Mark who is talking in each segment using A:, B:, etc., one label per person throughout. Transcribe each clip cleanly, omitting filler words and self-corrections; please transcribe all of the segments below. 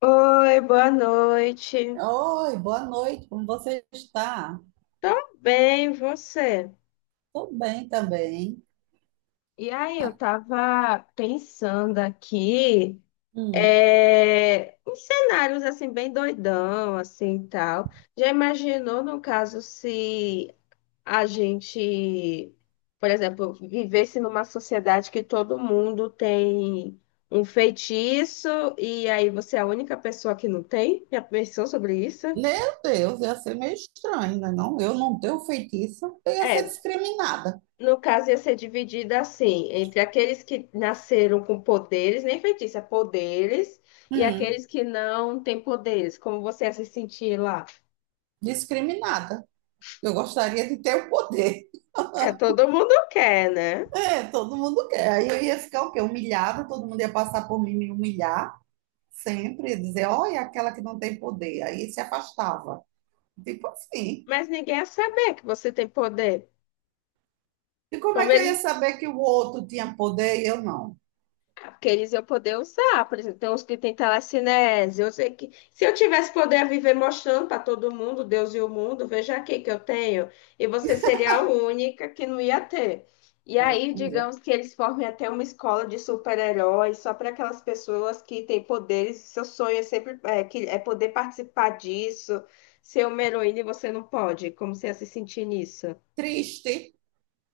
A: Oi, boa noite.
B: Oi, boa noite, como você está?
A: Tô bem, você?
B: Tô bem também.
A: E aí, eu tava pensando aqui,
B: Hum.
A: uns cenários assim bem doidão, assim e tal. Já imaginou no caso se a gente, por exemplo, vivesse numa sociedade que todo mundo tem um feitiço e aí você é a única pessoa que não tem? Já pensou sobre isso?
B: Meu Deus, ia ser meio estranho, né? Não, eu não tenho feitiço, eu ia ser
A: É,
B: discriminada.
A: no caso, ia ser dividida assim, entre aqueles que nasceram com poderes, nem feitiça, poderes, e
B: Hum,
A: aqueles que não têm poderes. Como você ia se sentir lá?
B: discriminada. Eu gostaria de ter o poder.
A: É, todo mundo quer, né?
B: É, todo mundo quer. Aí eu ia ficar o quê? Humilhada, todo mundo ia passar por mim e me humilhar sempre, dizer, olha, aquela que não tem poder. Aí se afastava. Tipo assim.
A: Mas ninguém ia saber que você tem poder.
B: E como é
A: Como
B: que eu ia
A: eles
B: saber que o outro tinha poder e eu não?
A: Ah, porque eles iam poder usar, por exemplo, tem uns que têm telecinese. Eu sei que se eu tivesse poder viver mostrando para todo mundo, Deus e o mundo, veja aqui que eu tenho, e você seria a única que não ia ter. E aí,
B: Olha,
A: digamos que eles formem até uma escola de super-heróis só para aquelas pessoas que têm poderes. Seu sonho é sempre é poder participar disso, ser uma heroína e você não pode. Como você ia se sentir nisso?
B: triste.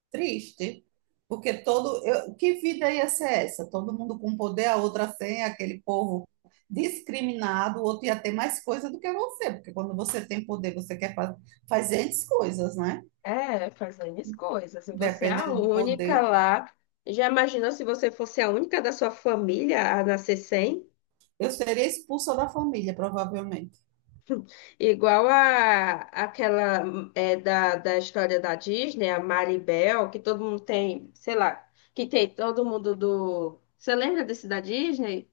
B: Triste, porque todo. Eu, que vida ia ser essa? Todo mundo com poder, a outra sem, aquele povo discriminado, o outro ia ter mais coisa do que você, porque quando você tem poder, você quer fa fazer as coisas, né?
A: É, fazendo as coisas. E você é a
B: Dependendo do
A: única
B: poder.
A: lá. Já imaginou se você fosse a única da sua família a nascer sem?
B: Eu seria expulsa da família, provavelmente.
A: Igual a aquela da história da Disney, a Maribel, que todo mundo tem, sei lá, que tem todo mundo do. Você lembra desse da Disney?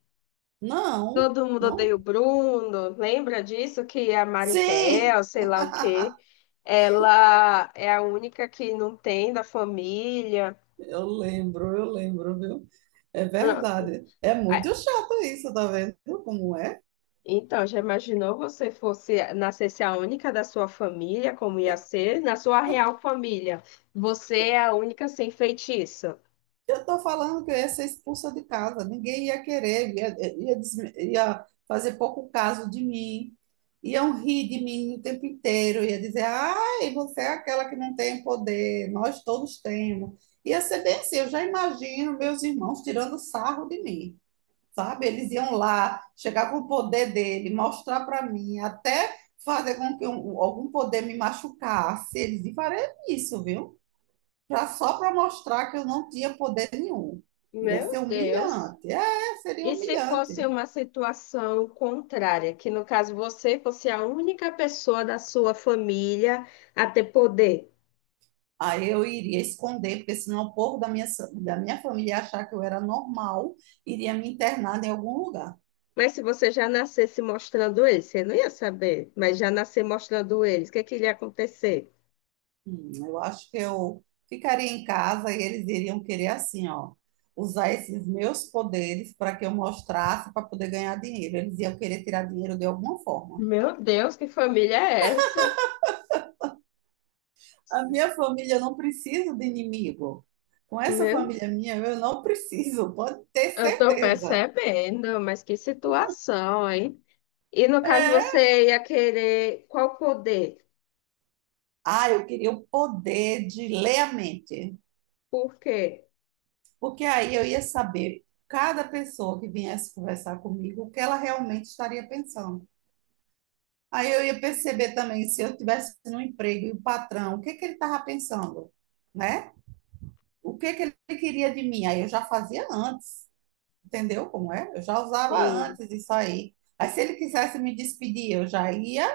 B: Não,
A: Todo mundo odeia
B: não.
A: o Bruno. Lembra disso? Que a
B: Sim!
A: Maribel, sei lá o quê. Ela é a única que não tem da família.
B: Eu lembro, viu? É
A: Pronto.
B: verdade. É muito chato isso, tá vendo como é?
A: Então, já imaginou você fosse nascesse a única da sua família, como ia ser? Na sua real família, você é a única sem feitiço.
B: Eu estou falando que eu ia ser expulsa de casa, ninguém ia querer, ia fazer pouco caso de mim, iam rir de mim o tempo inteiro, ia dizer, ai, você é aquela que não tem poder, nós todos temos. Ia ser bem assim, eu já imagino meus irmãos tirando sarro de mim, sabe? Eles iam lá, chegar com o poder dele, mostrar para mim, até fazer com que algum poder me machucasse, eles iam fazer isso, viu? Só para mostrar que eu não tinha poder nenhum. Iria
A: Meu
B: ser
A: Deus!
B: humilhante. É, seria
A: E se fosse
B: humilhante.
A: uma situação contrária, que no caso você fosse a única pessoa da sua família a ter poder?
B: Aí eu iria esconder, porque senão o povo da da minha família ia achar que eu era normal, iria me internar em algum lugar.
A: Mas se você já nascesse mostrando eles, você não ia saber, mas já nascer mostrando eles, o que é que iria acontecer?
B: Eu acho que eu ficaria em casa e eles iriam querer assim, ó, usar esses meus poderes para que eu mostrasse para poder ganhar dinheiro. Eles iam querer tirar dinheiro de alguma forma.
A: Meu Deus, que família é essa?
B: A minha família não precisa de inimigo. Com essa
A: Meu,
B: família minha, eu não preciso, pode ter
A: eu tô
B: certeza.
A: percebendo, mas que situação, hein? E no caso
B: É.
A: você ia querer qual poder?
B: Ah, eu queria o poder de ler a mente,
A: Por quê?
B: porque aí eu ia saber cada pessoa que viesse conversar comigo o que ela realmente estaria pensando. Aí eu ia perceber também se eu tivesse no emprego e o patrão, o que que ele estava pensando, né? O que que ele queria de mim? Aí eu já fazia antes. Entendeu como é? Eu já usava
A: Sim.
B: antes isso aí. Aí se ele quisesse me despedir, eu já ia,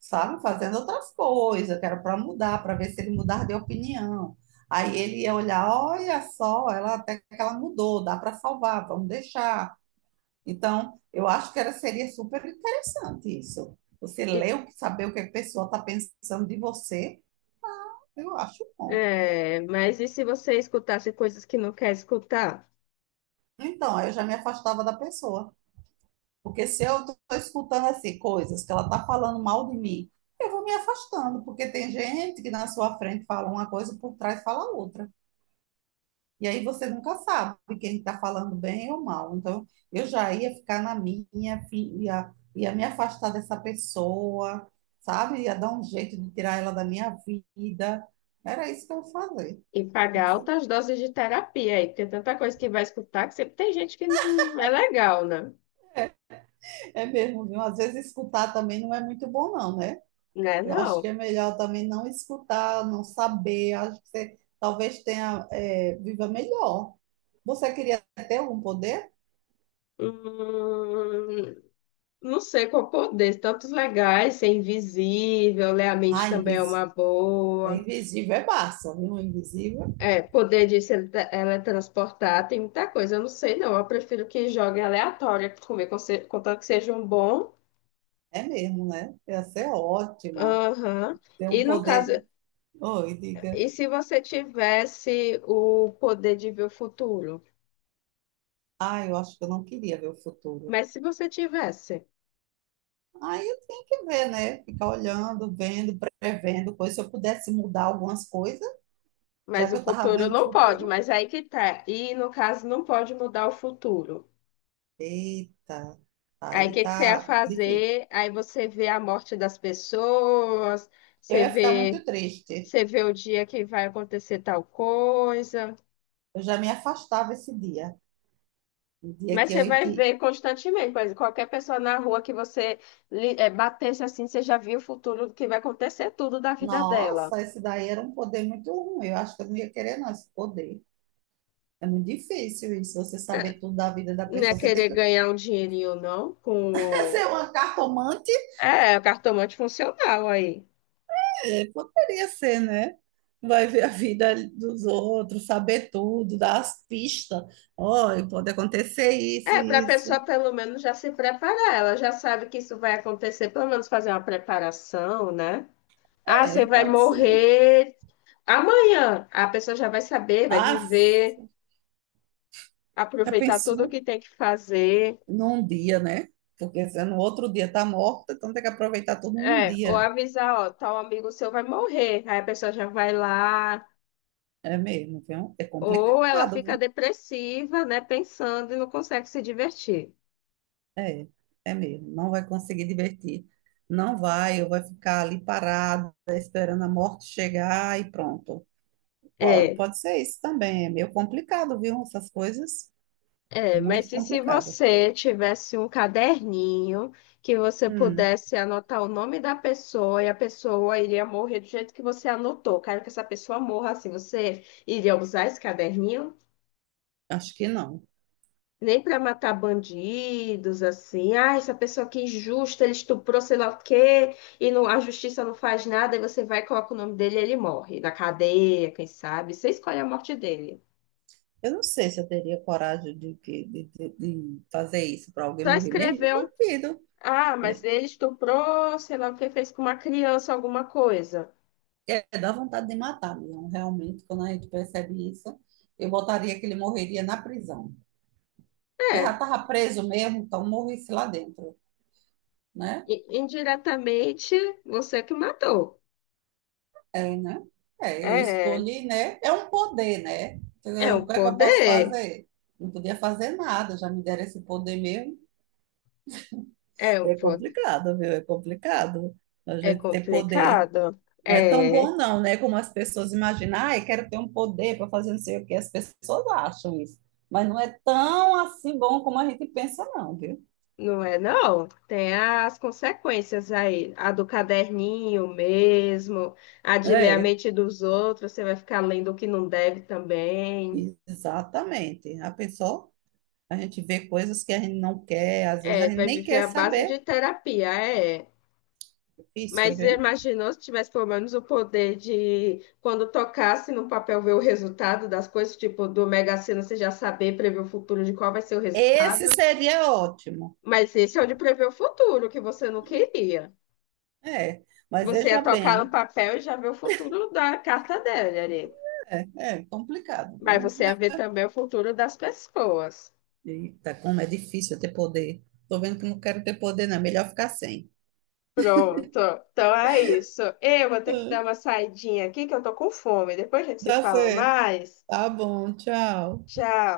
B: sabe, fazendo outras coisas, que era para mudar, para ver se ele mudar de opinião. Aí ele ia olhar, olha só, ela até que ela mudou, dá para salvar, vamos deixar. Então, eu acho que era, seria super interessante isso. Você
A: E-
B: ler, saber o que a pessoa está pensando de você, eu acho bom.
A: mas e se você escutasse coisas que não quer escutar?
B: Então, aí eu já me afastava da pessoa. Porque se eu estou escutando assim coisas que ela está falando mal de mim, eu vou me afastando, porque tem gente que na sua frente fala uma coisa e por trás fala outra. E aí você nunca sabe quem está falando bem ou mal. Então, eu já ia ficar na minha, ia me afastar dessa pessoa, sabe? Ia dar um jeito de tirar ela da minha vida. Era isso que eu ia fazer.
A: E pagar altas doses de terapia aí, porque tanta coisa que vai escutar que sempre tem gente que não é legal, né?
B: É mesmo, viu? Às vezes escutar também não é muito bom, não, né?
A: Né,
B: Eu acho que
A: não.
B: é melhor também não escutar, não saber. Acho que você talvez tenha, viva melhor. Você queria ter algum poder?
A: Hum, não sei qual poder, tantos legais, ser invisível, ler a mente
B: Ah,
A: também é
B: invisível.
A: uma
B: É
A: boa.
B: invisível é massa, viu? Invisível
A: É, poder de se ele- tra- teletransportar tem muita coisa. Eu não sei, não. Eu prefiro que jogue aleatória comigo, contanto que sejam bom.
B: é mesmo, né? Ia ser ótimo.
A: Aham.
B: Ter
A: E
B: um
A: no caso,
B: poder. Oi, diga.
A: e se você tivesse o poder de ver o futuro?
B: Ah, eu acho que eu não queria ver o futuro.
A: Mas se você tivesse,
B: Aí eu tenho que ver, né? Ficar olhando, vendo, prevendo coisas. Se eu pudesse mudar algumas coisas, já
A: mas
B: que
A: o
B: eu estava
A: futuro
B: vendo o
A: não pode,
B: futuro.
A: mas aí que tá. E no caso, não pode mudar o futuro.
B: Eita,
A: Aí o
B: aí
A: que que você ia
B: tá difícil.
A: fazer? Aí você vê a morte das pessoas,
B: Eu
A: você
B: ia ficar
A: vê,
B: muito triste.
A: você vê o dia que vai acontecer tal coisa.
B: Eu já me afastava esse dia. O dia
A: Mas
B: que
A: você
B: eu ia
A: vai
B: que.
A: ver constantemente, por exemplo, qualquer pessoa na rua que você batesse assim, você já viu o futuro do que vai acontecer tudo da vida dela.
B: Nossa, esse daí era um poder muito ruim. Eu acho que eu não ia querer, não, esse poder. É muito difícil isso, você saber tudo da vida da
A: Não é
B: pessoa. Você tem
A: querer
B: que
A: ganhar um dinheirinho, não, com...
B: ser uma cartomante?
A: É, o cartomante funcional aí.
B: É, poderia ser, né? Vai ver a vida dos outros, saber tudo, dar as pistas. Olha, pode acontecer isso,
A: É, para a
B: e
A: pessoa
B: isso.
A: pelo menos já se preparar, ela já sabe que isso vai acontecer, pelo menos fazer uma preparação, né? Ah, você
B: É,
A: vai
B: pode ser.
A: morrer amanhã. A pessoa já vai saber, vai
B: Ah,
A: viver,
B: já
A: aproveitar tudo o
B: pensou?
A: que tem que fazer.
B: Num dia, né? Porque se no outro dia tá morta, então tem que aproveitar tudo num
A: É, ou
B: dia.
A: avisar, ó, tal amigo seu vai morrer. Aí a pessoa já vai lá,
B: É mesmo, viu? É
A: ou ela
B: complicado,
A: fica
B: viu?
A: depressiva, né, pensando e não consegue se divertir.
B: É, é mesmo. Não vai conseguir divertir. Não vai, ou vai ficar ali parada, esperando a morte chegar e pronto. Pode,
A: É,
B: pode ser isso também. É meio complicado, viu? Essas coisas, muito
A: mas e se
B: complicado.
A: você tivesse um caderninho que você
B: Hum,
A: pudesse anotar o nome da pessoa e a pessoa iria morrer do jeito que você anotou? Quero que essa pessoa morra assim. Você iria usar esse caderninho?
B: acho que não.
A: Nem para matar bandidos, assim. Ah, essa pessoa que é injusta, ele estuprou sei lá o quê, e não, a justiça não faz nada, e você vai e coloca o nome dele e ele morre. Na cadeia, quem sabe? Você escolhe a morte dele.
B: Eu não sei se eu teria coragem de, que- de fazer isso para alguém
A: Só
B: morrer mesmo.
A: escrever um.
B: Bandido.
A: Ah, mas ele estuprou, sei lá o que, fez com uma criança alguma coisa.
B: É, dá vontade de matar mesmo, realmente, quando a gente percebe isso. Eu botaria que ele morreria na prisão. Porque já
A: É,
B: estava preso mesmo, então morresse lá dentro, né?
A: indiretamente você que matou.
B: É, né? É, eu
A: É,
B: escolhi, né? É um poder, né?
A: é
B: O
A: um
B: que é que eu posso
A: poder.
B: fazer? Não podia fazer nada, já me deram esse poder mesmo.
A: É um
B: É
A: poder.
B: complicado, viu? É complicado a
A: É
B: gente ter poder.
A: complicado.
B: Não é tão
A: É.
B: bom, não, né? Como as pessoas imaginam, ai, quero ter um poder para fazer não sei o que. As pessoas acham isso. Mas não é tão assim bom como a gente pensa, não, viu?
A: Não é, não. Tem as consequências aí. A do caderninho mesmo, a de ler a
B: É,
A: mente dos outros, você vai ficar lendo o que não deve também.
B: exatamente. A pessoa, a gente vê coisas que a gente não quer, às vezes a
A: É,
B: gente
A: vai
B: nem
A: viver
B: quer
A: à base de
B: saber.
A: terapia, é.
B: Difícil,
A: Mas
B: viu?
A: imaginou se tivesse pelo menos o poder de, quando tocasse no papel, ver o resultado das coisas, tipo do Mega Sena, você já saber prever o futuro de qual vai ser o
B: Esse
A: resultado.
B: seria ótimo.
A: Mas esse é o de prever o futuro, que você não queria.
B: É, mas
A: Você ia
B: veja
A: tocar no
B: bem,
A: papel e já ver o futuro da carta dele ali.
B: é complicado,
A: Mas
B: viu?
A: você ia ver também o futuro das pessoas.
B: Eita, como é difícil ter poder. Tô vendo que não quero ter poder, não. É melhor ficar sem.
A: Pronto. Então é isso. Eu vou ter que dar
B: É,
A: uma saidinha aqui que eu tô com fome. Depois a gente se
B: dá
A: fala
B: certo.
A: mais.
B: Tá bom, tchau.
A: Tchau.